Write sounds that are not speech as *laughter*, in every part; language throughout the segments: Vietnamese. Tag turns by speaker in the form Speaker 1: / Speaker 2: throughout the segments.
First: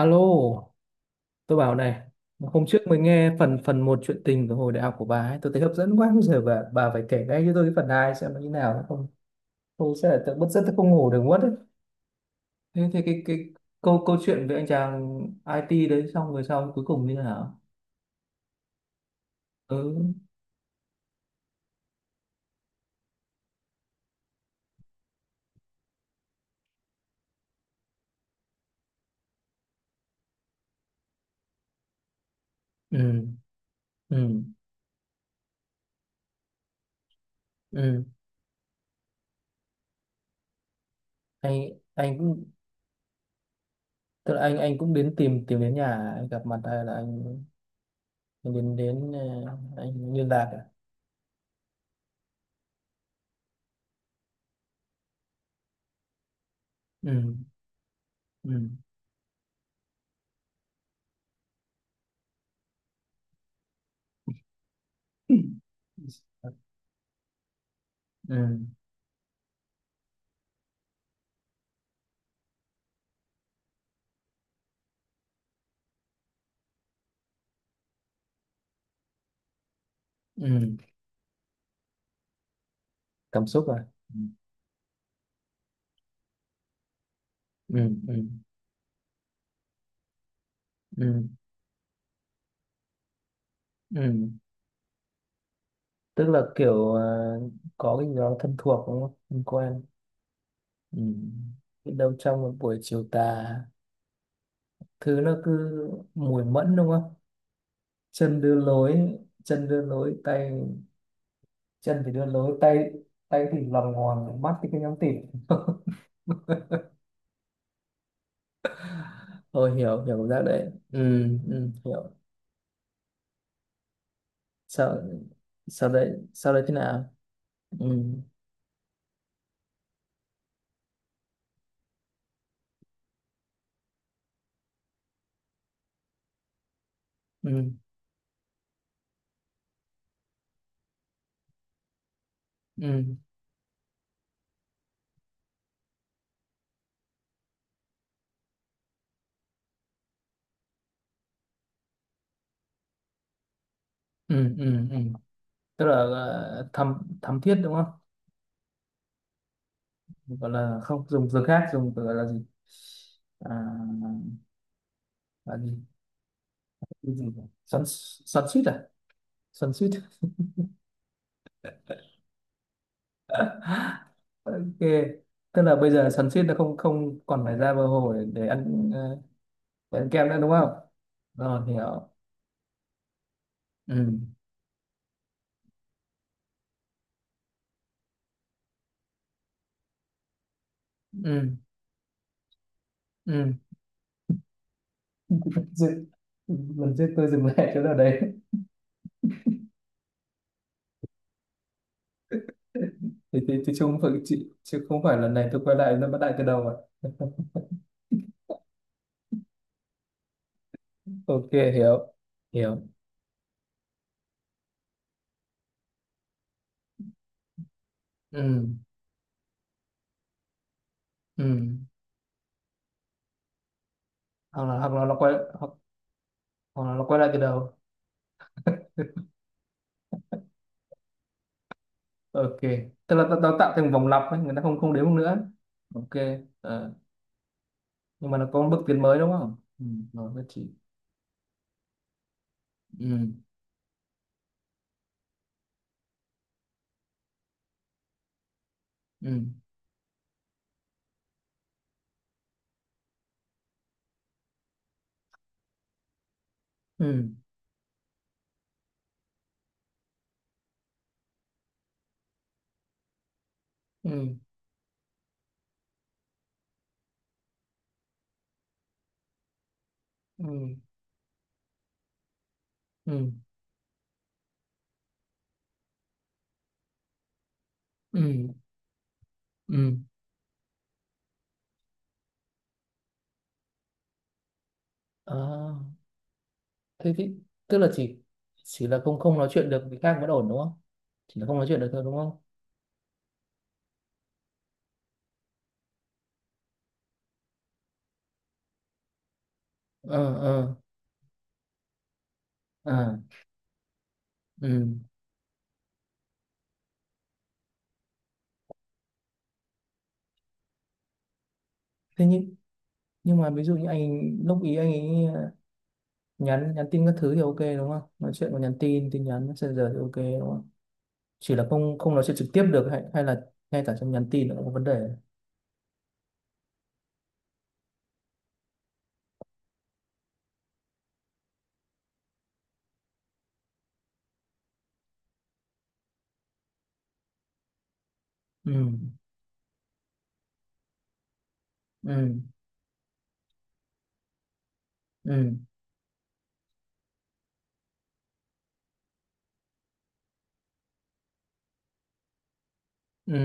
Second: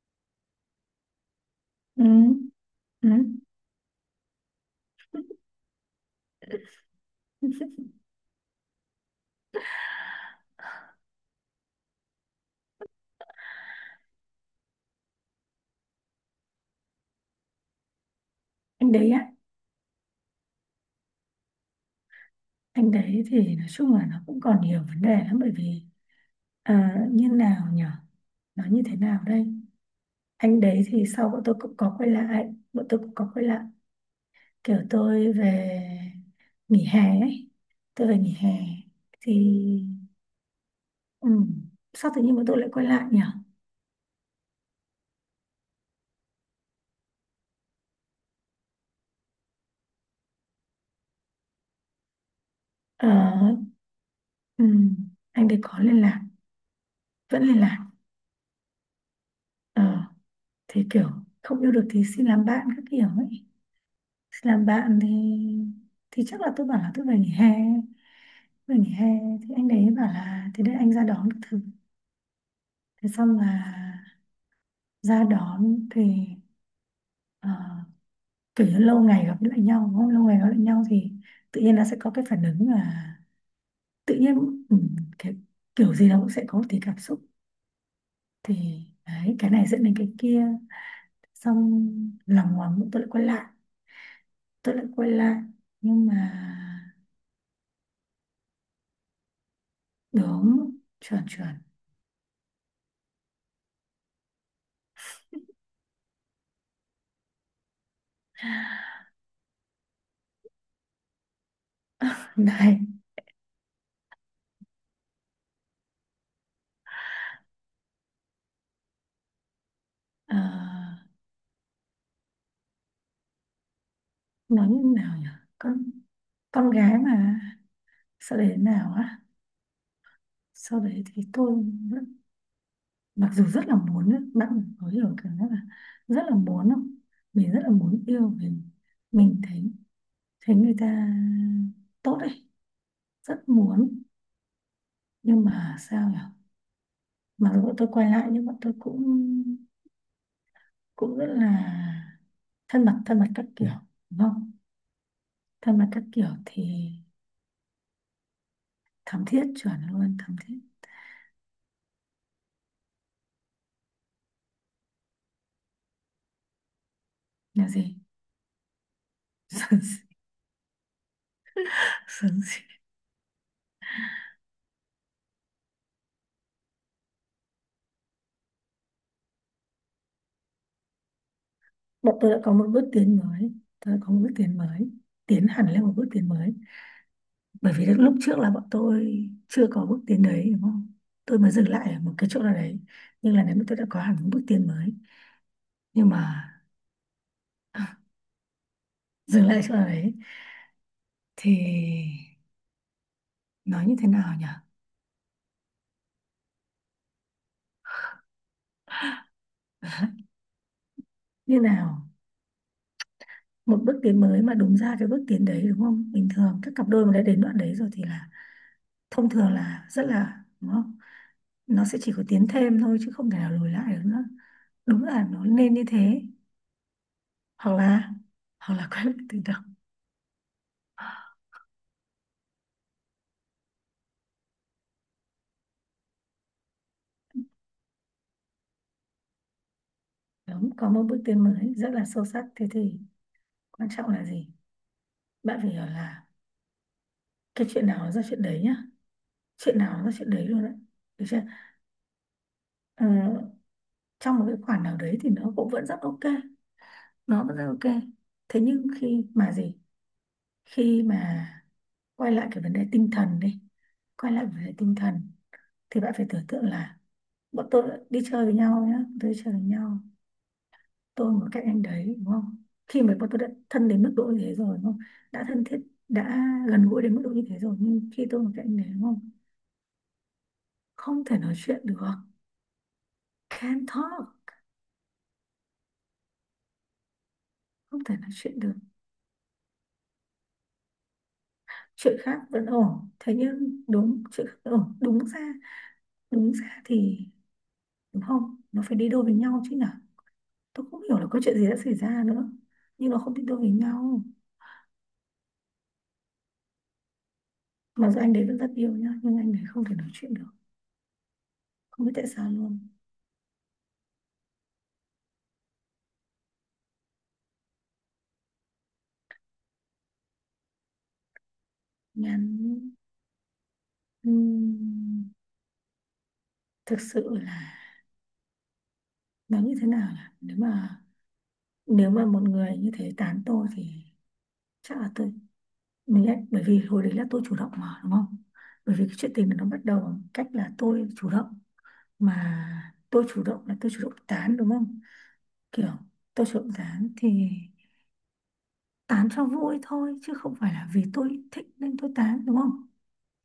Speaker 1: Alo, tôi bảo này,
Speaker 2: Ừ,
Speaker 1: hôm trước mới
Speaker 2: ừ.
Speaker 1: nghe phần phần một chuyện tình của hồi đại học của bà ấy, tôi thấy hấp dẫn quá, bây giờ bà phải kể ngay cho tôi cái phần
Speaker 2: *laughs*
Speaker 1: hai xem nó như nào, không tôi sẽ là tự bứt rứt tôi không ngủ được mất đấy. Thế thì cái câu câu chuyện về anh chàng IT đấy xong rồi sau cuối cùng như thế nào?
Speaker 2: Anh đấy á,
Speaker 1: Ừ,
Speaker 2: anh đấy thì nói chung là nó cũng còn nhiều vấn đề lắm. Bởi vì như nào nhở, nó như thế nào đây. Anh đấy thì sau bọn tôi cũng có quay lại,
Speaker 1: ừ, ừ,
Speaker 2: kiểu tôi về nghỉ hè ấy,
Speaker 1: ừ.
Speaker 2: tôi về nghỉ hè thì ừ,
Speaker 1: Anh
Speaker 2: sao
Speaker 1: anh
Speaker 2: tự nhiên
Speaker 1: cũng,
Speaker 2: bọn tôi lại quay lại nhở.
Speaker 1: tức là anh cũng đến tìm tìm đến nhà anh gặp mặt, hay là anh đến đến ờ, anh liên lạc à?
Speaker 2: Ờ, ừ, anh đấy có liên lạc,
Speaker 1: Ừ,
Speaker 2: vẫn liên lạc.
Speaker 1: ừ,
Speaker 2: Ờ, thì kiểu không yêu được thì xin làm bạn các kiểu ấy, làm bạn
Speaker 1: *laughs*
Speaker 2: thì chắc là tôi bảo là tôi về nghỉ hè,
Speaker 1: ừ,
Speaker 2: về nghỉ hè thì anh đấy bảo là thế để anh ra đón các thứ. Thế xong là ra đón thì ờ, kiểu như lâu ngày gặp lại nhau đúng không? Lâu ngày gặp lại
Speaker 1: ừ.
Speaker 2: nhau thì tự nhiên nó sẽ có cái phản ứng là
Speaker 1: Cảm xúc à?
Speaker 2: tự nhiên ừ, cái kiểu gì nó cũng sẽ có một tí cảm xúc.
Speaker 1: Ừ, ừ,
Speaker 2: Thì đấy, cái này dẫn đến cái kia,
Speaker 1: ừ,
Speaker 2: xong lòng ngoằng tôi lại quay lại,
Speaker 1: ừ.
Speaker 2: tôi lại quay lại nhưng mà
Speaker 1: Tức là kiểu à, có cái gì đó thân thuộc đúng không, thân quen.
Speaker 2: đúng,
Speaker 1: Ừ.
Speaker 2: chuẩn chuẩn.
Speaker 1: Biết đâu trong một buổi chiều tà thứ nó cứ mùi mẫn đúng không, chân đưa lối chân đưa lối tay chân thì đưa lối
Speaker 2: Này
Speaker 1: tay, tay thì lòng hoàng, mắt thì cứ nhắm tịt. *laughs* Tôi hiểu hiểu
Speaker 2: Ờ,
Speaker 1: ra đấy. Ừ, ừ, hiểu.
Speaker 2: nói như
Speaker 1: Sau
Speaker 2: nào nhỉ, con
Speaker 1: sau đấy Sau đấy
Speaker 2: con
Speaker 1: thế
Speaker 2: gái
Speaker 1: nào?
Speaker 2: mà.
Speaker 1: Ừ,
Speaker 2: Sau đấy thế nào á, sau đấy thì tôi vẫn-, mặc dù rất là muốn ấy, bạn có hiểu cảm giác là rất là muốn không, mình rất là
Speaker 1: ừ,
Speaker 2: muốn yêu mình thấy, thấy người ta tốt ấy,
Speaker 1: ừ,
Speaker 2: rất muốn. Nhưng mà sao nhỉ, mặc dù bọn tôi quay lại nhưng bọn tôi cũng cũng rất là thân mật, thân mật các kiểu, đúng không,
Speaker 1: ừ, ừ, ừ.
Speaker 2: thân
Speaker 1: Tức
Speaker 2: mật
Speaker 1: là
Speaker 2: các kiểu thì
Speaker 1: thăm thiết đúng không?
Speaker 2: thắm thiết, chuẩn luôn, thắm
Speaker 1: Gọi
Speaker 2: thiết.
Speaker 1: là không dùng từ khác, dùng từ gọi là gì, à, là gì? Cái gì nhỉ?
Speaker 2: Là
Speaker 1: Xoắn
Speaker 2: gì
Speaker 1: xoắn suýt à? Xoắn suýt.
Speaker 2: *laughs* sướng.
Speaker 1: *laughs* Ok, tức là bây giờ xoắn suýt nó không không còn phải ra bờ hồ để để ăn kem nữa đúng không? Rồi, hiểu.
Speaker 2: Bọn tôi đã có một bước tiến mới, tôi đã có một
Speaker 1: Ừ,
Speaker 2: bước tiến mới, tiến hẳn lên một bước tiến mới. Bởi vì lúc trước là bọn tôi chưa có bước tiến đấy đúng không, tôi
Speaker 1: ừ,
Speaker 2: mới dừng lại ở một cái chỗ nào đấy, nhưng
Speaker 1: ừ.
Speaker 2: là nếu mà tôi đã có hẳn một bước tiến mới.
Speaker 1: *laughs* Dừng.
Speaker 2: Nhưng mà
Speaker 1: Lần trước tôi dừng lại chỗ nào
Speaker 2: *laughs*
Speaker 1: đấy.
Speaker 2: dừng lại chỗ nào đấy thì
Speaker 1: *laughs* Thì chứ
Speaker 2: nói như
Speaker 1: không
Speaker 2: thế
Speaker 1: phải,
Speaker 2: nào
Speaker 1: chứ,
Speaker 2: nhỉ,
Speaker 1: chứ không phải lần này tôi quay lại nó bắt lại từ đầu rồi. Ok,
Speaker 2: như nào.
Speaker 1: hiểu hiểu.
Speaker 2: Một bước tiến mới mà đúng ra cái bước tiến đấy đúng không, bình thường các cặp đôi mà đã đến đoạn đấy rồi thì là
Speaker 1: Ừ,
Speaker 2: thông thường là rất là đúng không,
Speaker 1: ừ,
Speaker 2: nó sẽ chỉ có tiến thêm thôi chứ không thể nào lùi lại được nữa.
Speaker 1: hoặc là hoặc
Speaker 2: Đúng
Speaker 1: là nó
Speaker 2: là
Speaker 1: quay
Speaker 2: nó
Speaker 1: hoặc,
Speaker 2: nên như thế,
Speaker 1: hoặc là nó quay lại từ
Speaker 2: hoặc
Speaker 1: đầu.
Speaker 2: là hoặc là quay lại từ đầu.
Speaker 1: Ok, tức là nó tạo thành vòng lặp ấy, người ta không không đếm nữa. Ok, ờ, nhưng mà nó có một bước tiến mới đúng không? Ừ, rồi, nhất trí.
Speaker 2: Đúng, có một bước tiến mới rất là sâu sắc. Thế thì
Speaker 1: Ừ,
Speaker 2: quan trọng là gì, bạn phải hiểu là cái chuyện nào nó ra chuyện đấy nhá,
Speaker 1: ừ,
Speaker 2: chuyện nào nó ra chuyện đấy luôn đấy, được chưa. Ờ, Trong một cái khoản nào đấy thì nó cũng vẫn rất ok,
Speaker 1: ừ,
Speaker 2: nó vẫn rất ok. Thế nhưng khi mà gì, khi mà quay lại cái vấn đề tinh thần đi,
Speaker 1: ừ,
Speaker 2: quay lại vấn đề tinh thần thì bạn phải tưởng tượng là bọn tôi đi chơi với nhau nhá, tôi đi chơi với nhau,
Speaker 1: ừ,
Speaker 2: tôi mà các anh đấy đúng không, khi mà bọn
Speaker 1: ừ,
Speaker 2: tôi đã thân đến mức độ như thế rồi đúng không, đã thân thiết, đã gần gũi đến mức độ như thế rồi nhưng
Speaker 1: ừ,
Speaker 2: khi tôi mà các anh đấy đúng không,
Speaker 1: ừ.
Speaker 2: không thể nói chuyện được, can't talk,
Speaker 1: À, thế thì, tức là
Speaker 2: không
Speaker 1: chỉ
Speaker 2: thể nói chuyện được.
Speaker 1: chỉ là không không nói chuyện được với khác vẫn ổn đúng không, chỉ là không nói chuyện được thôi đúng
Speaker 2: Chuyện
Speaker 1: không?
Speaker 2: khác vẫn ổn, thế nhưng đúng chuyện khác vẫn ổn, đúng ra, đúng ra thì đúng không, nó phải đi đôi với nhau chứ nhở.
Speaker 1: Ờ, ờ,
Speaker 2: Tôi không hiểu là có chuyện gì đã xảy ra nữa, nhưng
Speaker 1: ờ,
Speaker 2: nó không đi đôi với nhau.
Speaker 1: ừ.
Speaker 2: Mặc dù anh đấy vẫn rất yêu nhá, nhưng anh đấy không thể nói chuyện được, không biết
Speaker 1: Thế
Speaker 2: tại sao
Speaker 1: nhưng
Speaker 2: luôn.
Speaker 1: nhưng mà ví dụ như anh lúc ý anh ấy nhắn nhắn tin các thứ thì ok đúng không, nói chuyện có nhắn tin tin nhắn messenger thì ok đúng không, chỉ là không không nói chuyện
Speaker 2: Nhắn
Speaker 1: trực tiếp được, hay hay là ngay cả trong nhắn tin nó cũng có vấn đề.
Speaker 2: ừm, thực sự là nó như thế nào, là nếu mà, nếu mà một người như thế tán tôi thì chắc là tôi mình lại. Bởi vì hồi đấy là tôi chủ động mà đúng không,
Speaker 1: Ừ,
Speaker 2: bởi vì cái chuyện tình nó bắt đầu bằng cách là tôi chủ động,
Speaker 1: ừ,
Speaker 2: mà tôi chủ động là tôi chủ động tán đúng không,
Speaker 1: ừ,
Speaker 2: kiểu tôi chủ động tán thì tán cho vui thôi chứ không phải là vì tôi thích nên tôi tán đúng không.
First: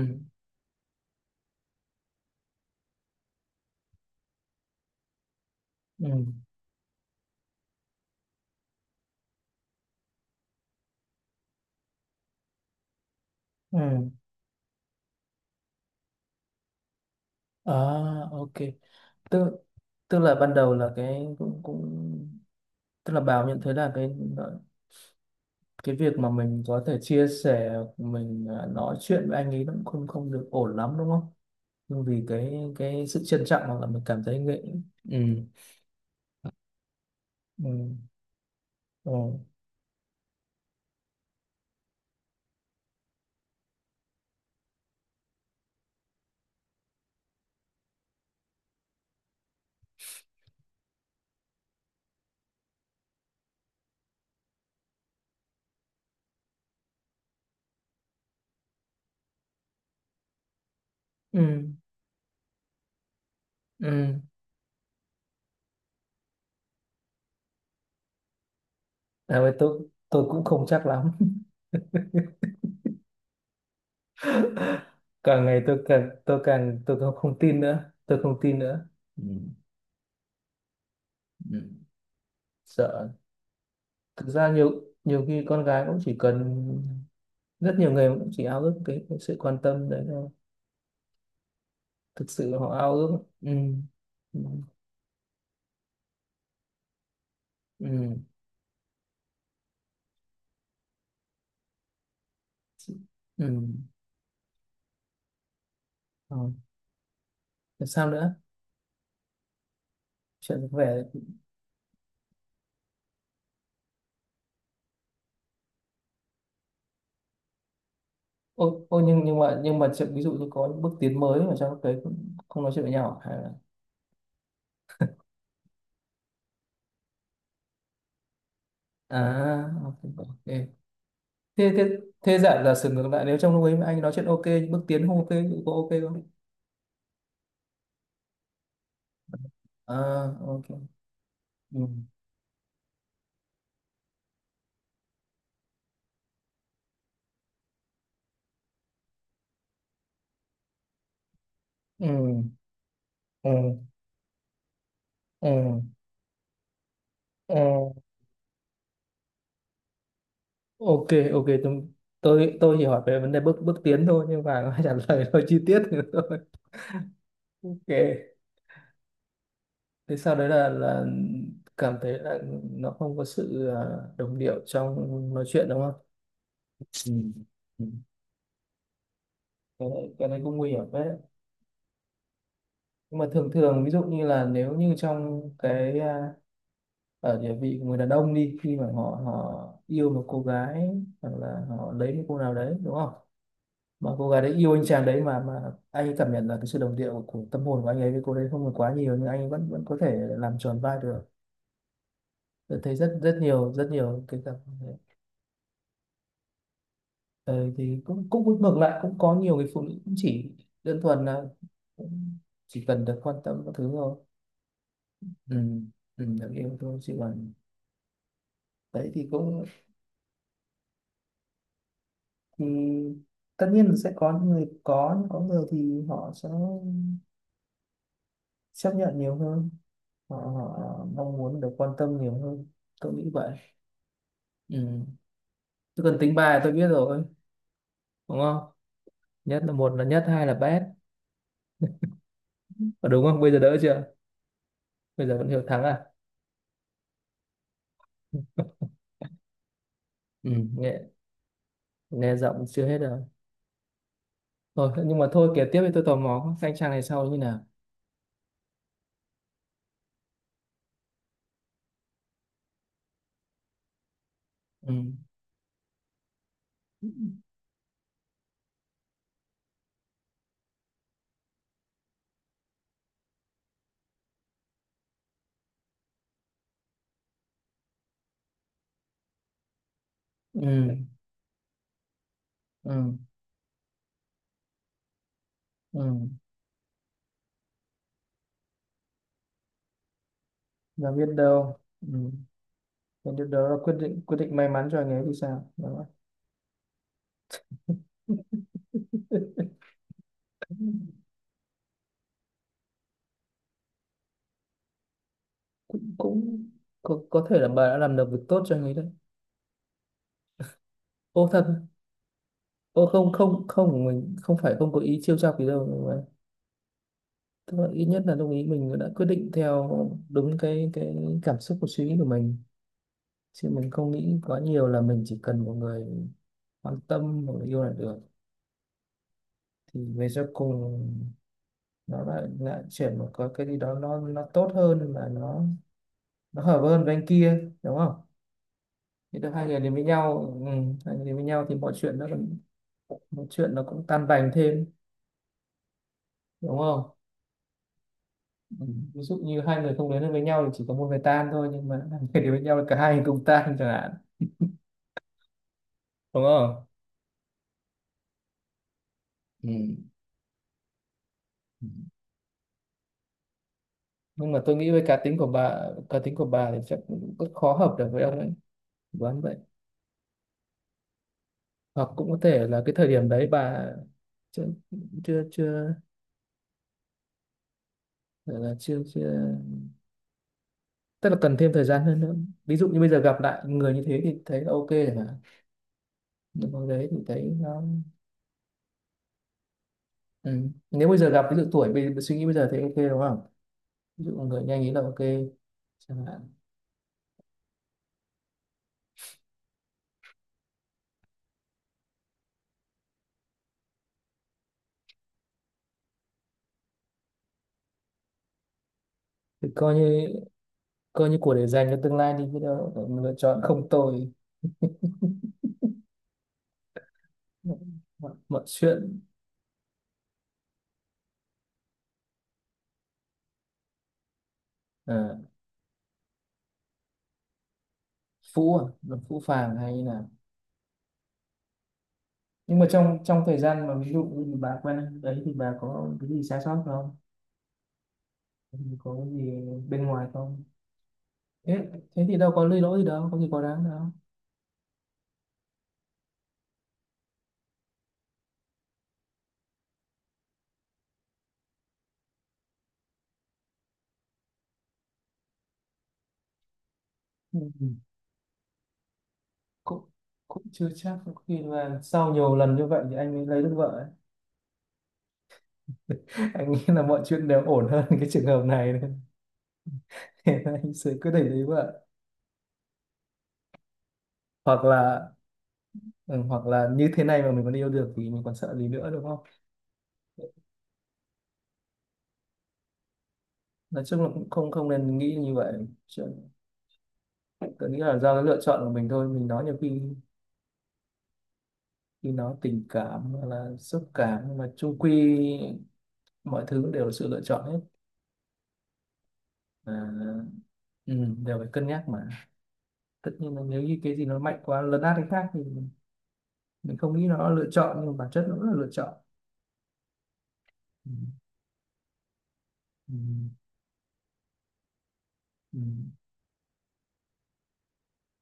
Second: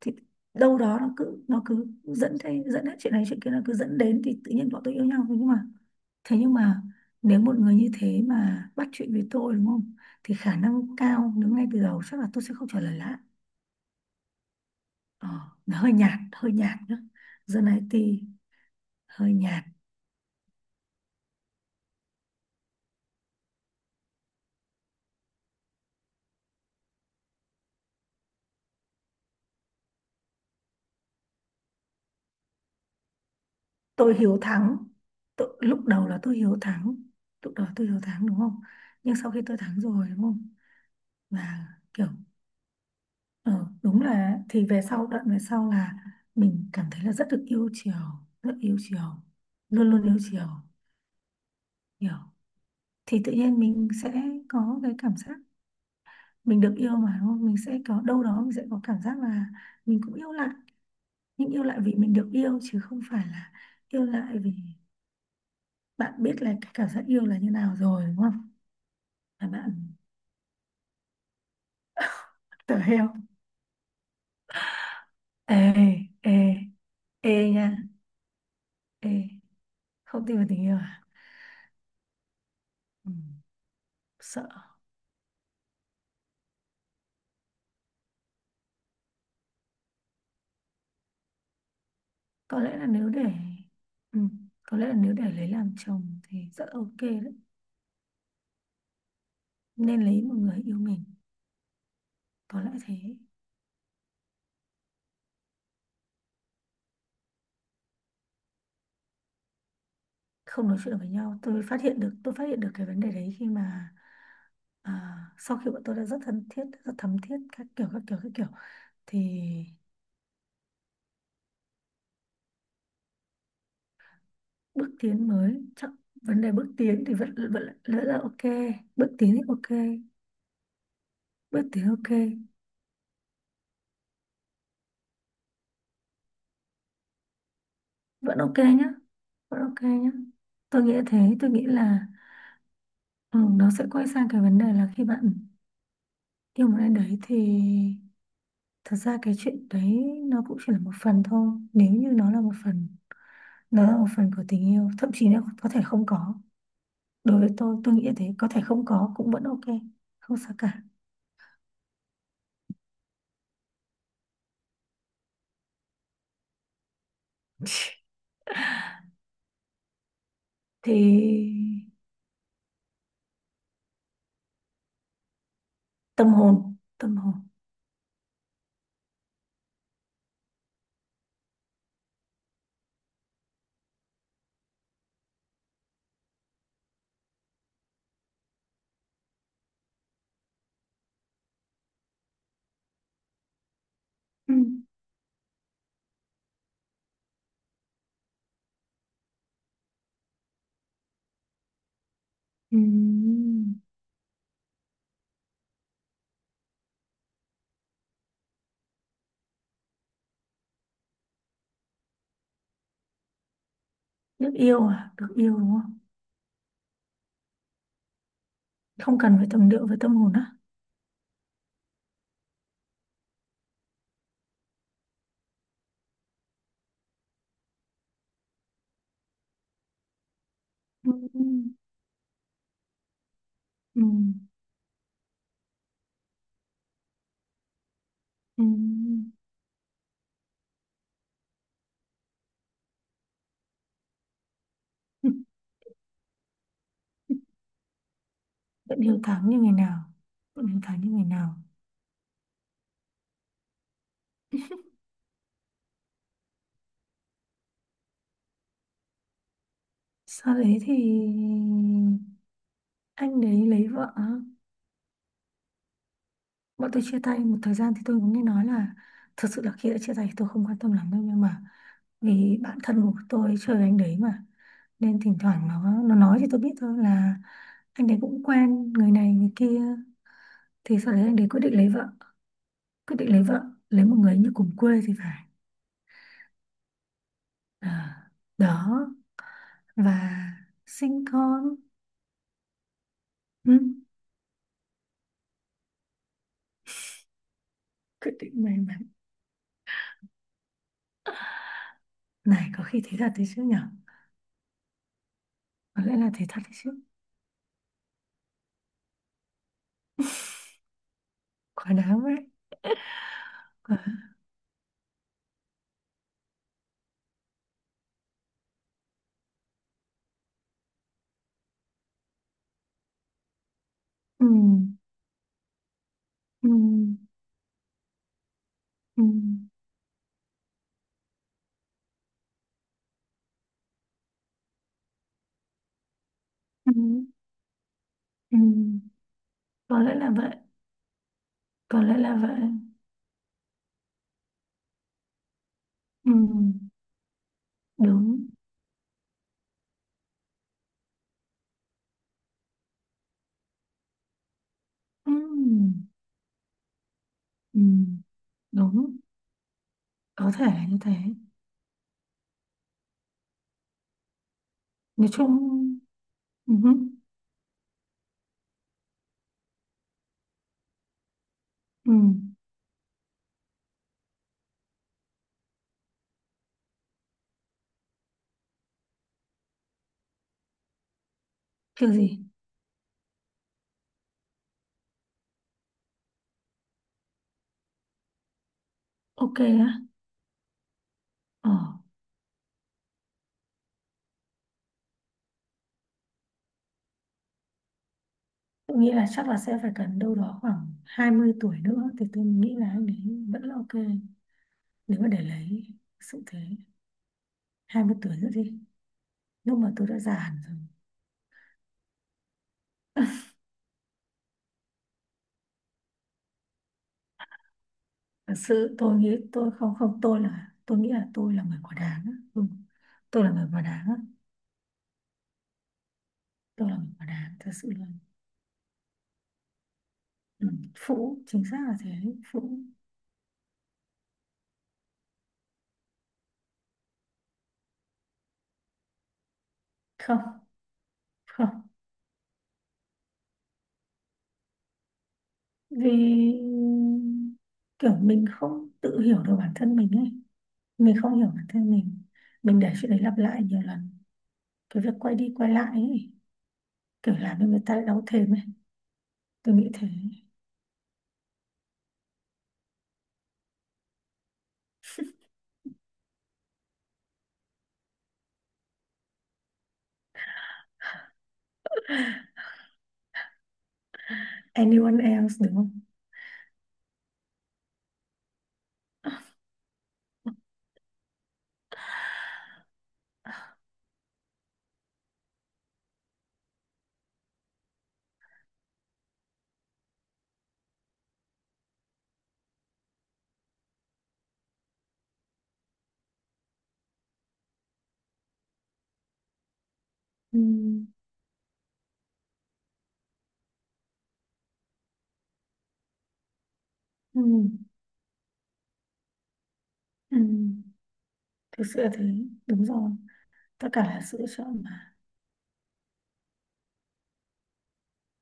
Speaker 2: Thì đâu đó nó cứ dẫn thế, dẫn hết chuyện này chuyện kia, nó cứ dẫn đến thì tự nhiên bọn tôi yêu nhau thôi. Nhưng mà
Speaker 1: ừ,
Speaker 2: thế nhưng mà nếu một người như thế mà bắt chuyện với tôi đúng không, thì khả năng cao nếu ngay từ đầu chắc là tôi sẽ không trả lời lại.
Speaker 1: ừ.
Speaker 2: ờ, nó hơi nhạt, hơi nhạt nhá, dân
Speaker 1: À,
Speaker 2: IT,
Speaker 1: ok,
Speaker 2: hơi
Speaker 1: tức
Speaker 2: nhạt.
Speaker 1: tức là ban đầu là cái cũng cũng tức là Bảo nhận thấy là cái việc mà mình có thể chia sẻ, nói chuyện với anh ấy nó cũng không không được ổn lắm đúng không, nhưng vì cái sự trân trọng, hoặc là mình
Speaker 2: Tôi
Speaker 1: cảm
Speaker 2: hiếu
Speaker 1: thấy nghệ.
Speaker 2: thắng,
Speaker 1: Ừ.
Speaker 2: tôi, lúc đầu là tôi hiếu thắng, lúc đầu tôi
Speaker 1: Ừ.
Speaker 2: hiếu thắng đúng không, nhưng sau
Speaker 1: Ừ.
Speaker 2: khi tôi thắng rồi đúng không, là kiểu Ừ, đúng là thì về sau, đoạn về sau là mình cảm thấy là rất được yêu chiều, rất yêu chiều, luôn luôn yêu chiều, hiểu. Thì tự nhiên mình sẽ có cái cảm giác mình được yêu mà đúng không, mình sẽ có đâu đó, mình sẽ có cảm giác là mình cũng yêu lại. Nhưng yêu
Speaker 1: Ừ.
Speaker 2: lại vì mình được yêu chứ không phải là yêu
Speaker 1: Ừ.
Speaker 2: lại vì, bạn biết là cái cảm giác yêu là như nào rồi đúng không,
Speaker 1: À,
Speaker 2: là
Speaker 1: với tôi
Speaker 2: bạn
Speaker 1: tôi cũng không chắc lắm. *laughs*
Speaker 2: tở heo.
Speaker 1: Càng ngày tôi càng
Speaker 2: Ê, ê,
Speaker 1: tôi càng tôi không,
Speaker 2: ê
Speaker 1: không tin
Speaker 2: nha,
Speaker 1: nữa, tôi không tin nữa.
Speaker 2: ê,
Speaker 1: Ừ.
Speaker 2: không tin vào tình yêu à,
Speaker 1: Ừ. Sợ.
Speaker 2: ừ,
Speaker 1: Thực
Speaker 2: sợ.
Speaker 1: ra nhiều nhiều khi con gái cũng chỉ cần, rất nhiều người cũng chỉ ao ước cái sự quan tâm đấy thôi, thực sự
Speaker 2: Có
Speaker 1: họ
Speaker 2: lẽ là
Speaker 1: ao
Speaker 2: nếu
Speaker 1: ước.
Speaker 2: để
Speaker 1: Ừ.
Speaker 2: ừ,
Speaker 1: Ừ.
Speaker 2: có lẽ là nếu để lấy làm chồng thì rất ok đấy,
Speaker 1: Ừ.
Speaker 2: nên lấy một người yêu mình, có lẽ thế.
Speaker 1: Ừ. Ừ. Rồi. Thế sao nữa, chuyện
Speaker 2: Không nói chuyện
Speaker 1: về…
Speaker 2: với nhau, tôi phát hiện được, tôi phát hiện được cái vấn đề đấy khi mà sau khi bọn tôi đã rất thân thiết, rất thấm thiết các kiểu các kiểu các kiểu.
Speaker 1: Ô,
Speaker 2: Thì
Speaker 1: nhưng mà chuyện ví dụ như có những bước tiến mới mà trong cái cũng không nói chuyện với nhau à, hay là?
Speaker 2: bước tiến mới chắc, vấn đề bước tiến thì vẫn vẫn vẫn là ok, bước tiến thì
Speaker 1: À,
Speaker 2: ok,
Speaker 1: ok, ok.
Speaker 2: bước
Speaker 1: thế thế
Speaker 2: tiến ok.
Speaker 1: thế giả giả sử ngược lại nếu trong lúc ấy mà anh nói chuyện ok, bước tiến không ok thì có ok không?
Speaker 2: Vẫn ok nhá, vẫn ok nhá,
Speaker 1: À, ok.
Speaker 2: tôi nghĩ thế, tôi nghĩ
Speaker 1: Ừ,
Speaker 2: là Ừ, nó sẽ quay sang cái vấn đề là khi bạn yêu một ai đấy thì thật ra cái chuyện đấy nó cũng chỉ là một phần thôi. Nếu
Speaker 1: ừ,
Speaker 2: như nó là một phần,
Speaker 1: ừ,
Speaker 2: nó là một phần của tình yêu, thậm chí nó
Speaker 1: ừ,
Speaker 2: có thể không có. Đối với
Speaker 1: ừ.
Speaker 2: tôi nghĩ thế, có thể không có cũng vẫn ok, không sao cả.
Speaker 1: Ok, ok, tôi chỉ hỏi về vấn đề bước bước tiến thôi, nhưng mà *laughs* trả lời nó chi tiết nữa thôi. Ok,
Speaker 2: *laughs*
Speaker 1: thế sau đấy là
Speaker 2: Thì
Speaker 1: cảm thấy là nó không có sự đồng điệu trong nói chuyện đúng không?
Speaker 2: tâm hồn,
Speaker 1: Ừ.
Speaker 2: tâm hồn.
Speaker 1: Ừ. Cái này cũng nguy hiểm đấy. Nhưng mà thường thường ví dụ như là nếu như trong cái ở địa vị của người đàn ông đi, khi mà họ họ yêu một cô gái hoặc là họ lấy một cô nào đấy đúng không, mà cô gái
Speaker 2: Ừ.
Speaker 1: đấy yêu anh chàng đấy, mà anh ấy cảm nhận là cái sự đồng điệu của tâm hồn của anh ấy với cô đấy không còn quá nhiều, nhưng anh ấy vẫn vẫn có thể làm tròn vai được.
Speaker 2: Ừ.
Speaker 1: Tôi thấy rất rất nhiều cái cặp. Ờ, thì cũng cũng ngược lại, cũng có nhiều người phụ nữ cũng chỉ đơn thuần là cũng chỉ cần được quan tâm các thứ thôi.
Speaker 2: Được yêu à, được
Speaker 1: Ừ,
Speaker 2: yêu đúng không,
Speaker 1: ừ, được yêu thôi, chứ còn đấy
Speaker 2: không
Speaker 1: thì
Speaker 2: cần phải
Speaker 1: cũng,
Speaker 2: tầm điệu với tâm hồn á.
Speaker 1: thì tất nhiên là sẽ có người có, nhưng có người thì họ sẽ chấp nhận nhiều hơn, họ mong muốn được
Speaker 2: Ừ.
Speaker 1: quan tâm nhiều hơn. Tôi nghĩ vậy.
Speaker 2: Ừ.
Speaker 1: Ừ. Chứ còn tính bài tôi biết rồi đúng
Speaker 2: Ừ.
Speaker 1: không, nhất là một là nhất, hai là bét. Ờ, đúng không, bây giờ đỡ chưa, bây giờ vẫn
Speaker 2: *laughs*
Speaker 1: hiểu thắng à?
Speaker 2: Vẫn hiếu thắng như ngày nào,
Speaker 1: Ừ.
Speaker 2: vẫn hiếu
Speaker 1: nghe
Speaker 2: thắng như ngày nào.
Speaker 1: nghe giọng chưa hết rồi. Thôi nhưng mà thôi, kể tiếp, thì tôi tò mò các anh chàng này sau như nào.
Speaker 2: Sau đấy thì anh đấy lấy vợ,
Speaker 1: Ừ.
Speaker 2: bọn tôi chia tay một thời gian thì tôi cũng nghe nói là, thật sự là khi đã chia tay thì tôi không quan tâm lắm đâu, nhưng mà vì bạn thân của tôi chơi với anh đấy mà, nên thỉnh thoảng nó nói thì tôi biết thôi là anh đấy cũng quen người này người kia. Thì
Speaker 1: Ừ,
Speaker 2: sau đấy anh đấy quyết định lấy vợ, quyết
Speaker 1: ừ,
Speaker 2: định lấy vợ, lấy một người như cùng quê thì phải,
Speaker 1: ừ,
Speaker 2: à, đó, và
Speaker 1: là
Speaker 2: sinh
Speaker 1: biết
Speaker 2: con.
Speaker 1: đâu. Ừ. Biết đâu đó là
Speaker 2: Ừ,
Speaker 1: quyết định may mắn cho anh ấy thì sao đó.
Speaker 2: quyết định may mắn. Này, có khi thế thật đấy chứ nhở. Có
Speaker 1: cũng
Speaker 2: lẽ là thế thật
Speaker 1: cũng
Speaker 2: đấy chứ.
Speaker 1: có thể là bà đã làm được việc tốt cho anh ấy đấy. Ô thật.
Speaker 2: Quá đáng đấy.
Speaker 1: Ô, không, không, không,
Speaker 2: Quá...
Speaker 1: của mình không phải, không có ý trêu chọc gì đâu, nhưng mà tức là ít nhất là đồng ý mình đã quyết định theo đúng cái cảm xúc của suy nghĩ của mình, chứ mình không nghĩ
Speaker 2: Ừ,
Speaker 1: quá nhiều là mình chỉ cần một người
Speaker 2: ừ,
Speaker 1: quan tâm, một người yêu là được,
Speaker 2: ừ,
Speaker 1: thì về sau cùng nó lại lại chuyển một cái gì đó, nó tốt hơn mà nó hợp
Speaker 2: ừ,
Speaker 1: hơn với anh kia đúng không?
Speaker 2: ừ.
Speaker 1: Thì được hai người đến
Speaker 2: Có
Speaker 1: với
Speaker 2: lẽ là vậy.
Speaker 1: nhau. Ừ, hai người đến với nhau thì
Speaker 2: Có lẽ là vậy.
Speaker 1: mọi chuyện nó cũng tan tành thêm
Speaker 2: Ừ,
Speaker 1: đúng không?
Speaker 2: đúng.
Speaker 1: Ừ. Ví dụ như hai người không đến được với nhau thì chỉ có một người tan thôi, nhưng mà hai người đến với nhau thì cả hai người cùng tan chẳng hạn
Speaker 2: Ừ,
Speaker 1: đúng không?
Speaker 2: ừ, đúng.
Speaker 1: Ừ.
Speaker 2: Có thể là như thế.
Speaker 1: Ừ. Nhưng mà tôi nghĩ với
Speaker 2: Nói chung
Speaker 1: cá tính của bà
Speaker 2: ừ,
Speaker 1: thì
Speaker 2: ừ.
Speaker 1: chắc cũng rất khó hợp được với ông ấy. Đoán vậy. Hoặc
Speaker 2: Ừ.
Speaker 1: cũng có thể là cái thời điểm đấy bà chưa chưa chưa gọi là chưa chưa tức là cần thêm thời gian
Speaker 2: Kiểu
Speaker 1: hơn nữa.
Speaker 2: gì.
Speaker 1: Ví dụ như bây giờ gặp lại người như thế thì thấy là ok rồi, mà hồi đấy thì thấy nó…
Speaker 2: Ok á.
Speaker 1: Ừ. Nếu bây giờ gặp ví dụ
Speaker 2: Ờ.
Speaker 1: tuổi bây suy nghĩ bây giờ thì ok đúng không, ví dụ người nhanh ý là ok chẳng hạn.
Speaker 2: Tôi nghĩ là chắc là sẽ phải cần đâu đó khoảng 20 tuổi nữa thì tôi nghĩ là anh ấy vẫn là ok, nếu mà để lấy, sự thế, 20 tuổi nữa đi,
Speaker 1: Thì
Speaker 2: lúc mà tôi đã già hẳn rồi.
Speaker 1: coi như của để dành cho tương lai đi, biết đâu mình lựa chọn không tồi. mọi,
Speaker 2: Thật
Speaker 1: mọi
Speaker 2: sự tôi
Speaker 1: chuyện
Speaker 2: nghĩ tôi không không, tôi là tôi nghĩ là tôi là người quả đáng á. Ừ. Tôi là người quả đáng á,
Speaker 1: ờ,
Speaker 2: tôi là người quả đáng, thật sự là
Speaker 1: phũ à, nó phũ phàng hay là…
Speaker 2: ừ. Phụ, chính xác là thế,
Speaker 1: Nhưng
Speaker 2: phụ.
Speaker 1: mà trong trong thời gian mà ví dụ như bà quen anh đấy thì bà có cái gì sai sót không, có cái gì bên ngoài
Speaker 2: Không,
Speaker 1: không? thế,
Speaker 2: không.
Speaker 1: thế thì đâu có lỗi gì, đâu có gì quá đáng đâu.
Speaker 2: Vì kiểu mình không tự hiểu được bản thân mình ấy, mình không hiểu bản thân mình để chuyện đấy lặp lại nhiều lần, cái việc quay đi quay lại ấy, kiểu làm cho người
Speaker 1: Ừ.
Speaker 2: ta đau thêm ấy, tôi nghĩ thế.
Speaker 1: cũng cũng chưa chắc, có khi là sau nhiều lần như vậy thì anh mới lấy được vợ ấy. *laughs* Anh nghĩ là mọi chuyện đều ổn hơn cái trường hợp này, nên *laughs* nên anh sẽ quyết định lấy vợ. Hoặc
Speaker 2: Anyone
Speaker 1: là,
Speaker 2: else đúng không.
Speaker 1: ừ, hoặc là như thế này mà mình còn yêu được thì mình còn sợ gì nữa đúng không. Nói chung là cũng không không nên nghĩ như vậy. Chuyện, tôi nghĩ là do cái lựa chọn của mình thôi, mình nói nhiều khi khi nói tình cảm hoặc là xúc cảm, nhưng mà chung quy mọi thứ đều là sự lựa chọn hết. À,
Speaker 2: Ừ.
Speaker 1: ừ, đều phải cân nhắc mà. Tất nhiên là nếu như cái gì nó mạnh quá lấn át cái khác thì mình không nghĩ
Speaker 2: Ừ,
Speaker 1: nó lựa chọn, nhưng bản chất nó cũng là lựa chọn.
Speaker 2: ừ,
Speaker 1: Ừ.
Speaker 2: thực sự là thế, đúng rồi,
Speaker 1: Ừ.
Speaker 2: tất cả là sự chọn mà,
Speaker 1: Ừ.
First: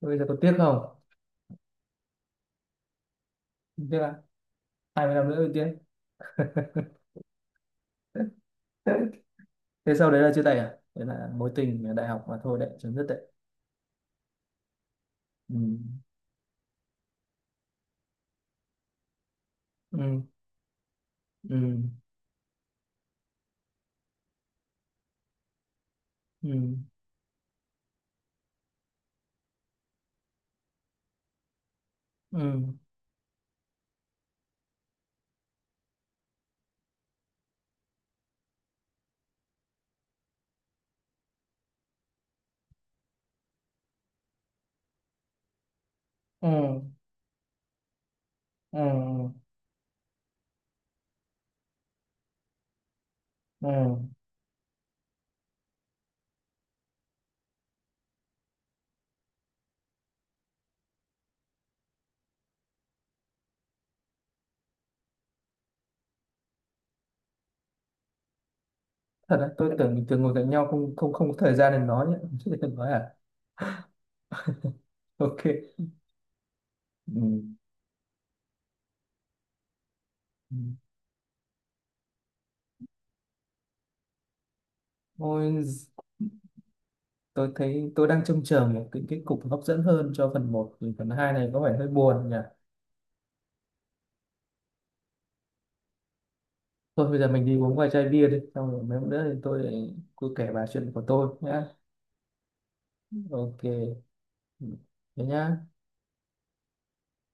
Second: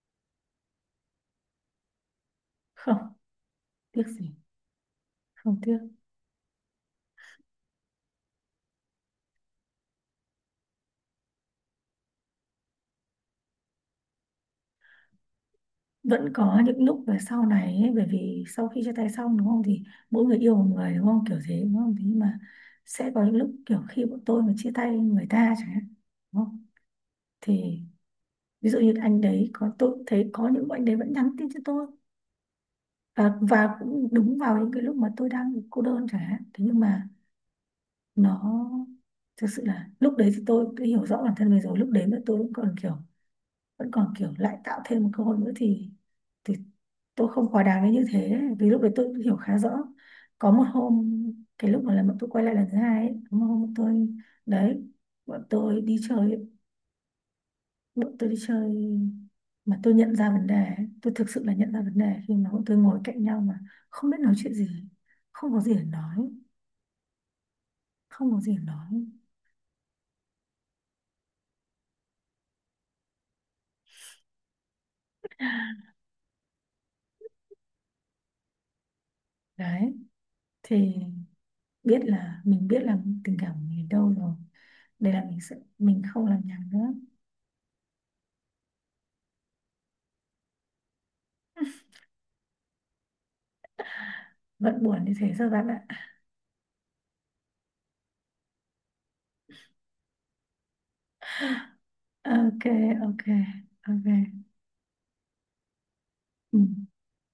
Speaker 1: Bây giờ có tiếc không?
Speaker 2: không,
Speaker 1: Không tiếc
Speaker 2: tiếc
Speaker 1: à?
Speaker 2: gì,
Speaker 1: 20 năm nữa mới
Speaker 2: không
Speaker 1: tiếc.
Speaker 2: tiếc.
Speaker 1: *laughs* Thế sau đấy là chia tay à, đấy là mối tình ở đại học mà thôi đấy, chấm dứt đấy. Ừ.
Speaker 2: Vẫn có những lúc về sau này ấy, bởi vì sau khi chia tay xong đúng không, thì
Speaker 1: Ừ.
Speaker 2: mỗi người yêu một người đúng không, kiểu thế đúng
Speaker 1: Ừ.
Speaker 2: không, thế nhưng mà sẽ có những lúc kiểu khi bọn tôi mà chia tay người ta chẳng hạn, đúng không,
Speaker 1: Ừ.
Speaker 2: thì ví dụ như anh đấy, có tôi cũng thấy có những anh đấy vẫn nhắn tin cho tôi,
Speaker 1: Ừ.
Speaker 2: và cũng đúng vào những cái lúc mà tôi đang cô đơn chẳng hạn, thế nhưng mà nó thực sự là lúc đấy thì tôi đã hiểu rõ bản thân mình rồi, lúc đấy mà tôi vẫn còn kiểu, vẫn còn kiểu lại tạo thêm một cơ hội nữa thì
Speaker 1: Ừ.
Speaker 2: tôi không quá đáng đến như thế, vì lúc đấy tôi cũng
Speaker 1: Ừ.
Speaker 2: hiểu khá rõ. Có một hôm, cái lúc mà là bọn tôi quay lại lần thứ hai ấy, có một hôm
Speaker 1: Ừ.
Speaker 2: bọn tôi, đấy, bọn tôi đi chơi ấy, bọn tôi đi chơi mà tôi nhận ra vấn đề ấy, tôi thực sự là nhận ra vấn đề khi mà bọn tôi ngồi cạnh nhau mà không biết nói chuyện gì, không có gì để nói, không có gì để nói.
Speaker 1: Thật đấy, tôi tưởng mình thường ngồi cạnh nhau không không không có thời gian để nói nhé, chứ đừng nói à. Ok. Ừ.
Speaker 2: Đấy
Speaker 1: Ừ.
Speaker 2: thì biết là mình biết là tình cảm của mình ở đâu rồi, đây là mình sẽ
Speaker 1: Ôi,
Speaker 2: mình không làm nhảm nữa.
Speaker 1: tôi thấy tôi đang trông chờ một cái kết cục hấp dẫn hơn cho phần một, thì phần 2 này có vẻ hơi buồn nhỉ.
Speaker 2: Vẫn buồn như thế rồi bạn ạ.
Speaker 1: Thôi bây giờ mình đi uống vài chai bia đi, xong rồi mấy hôm nữa thì tôi lại cứ kể bà chuyện của tôi nhá.
Speaker 2: Ok, ok,
Speaker 1: Ok.
Speaker 2: ok.
Speaker 1: Ừ, thế nhá.
Speaker 2: Ừ.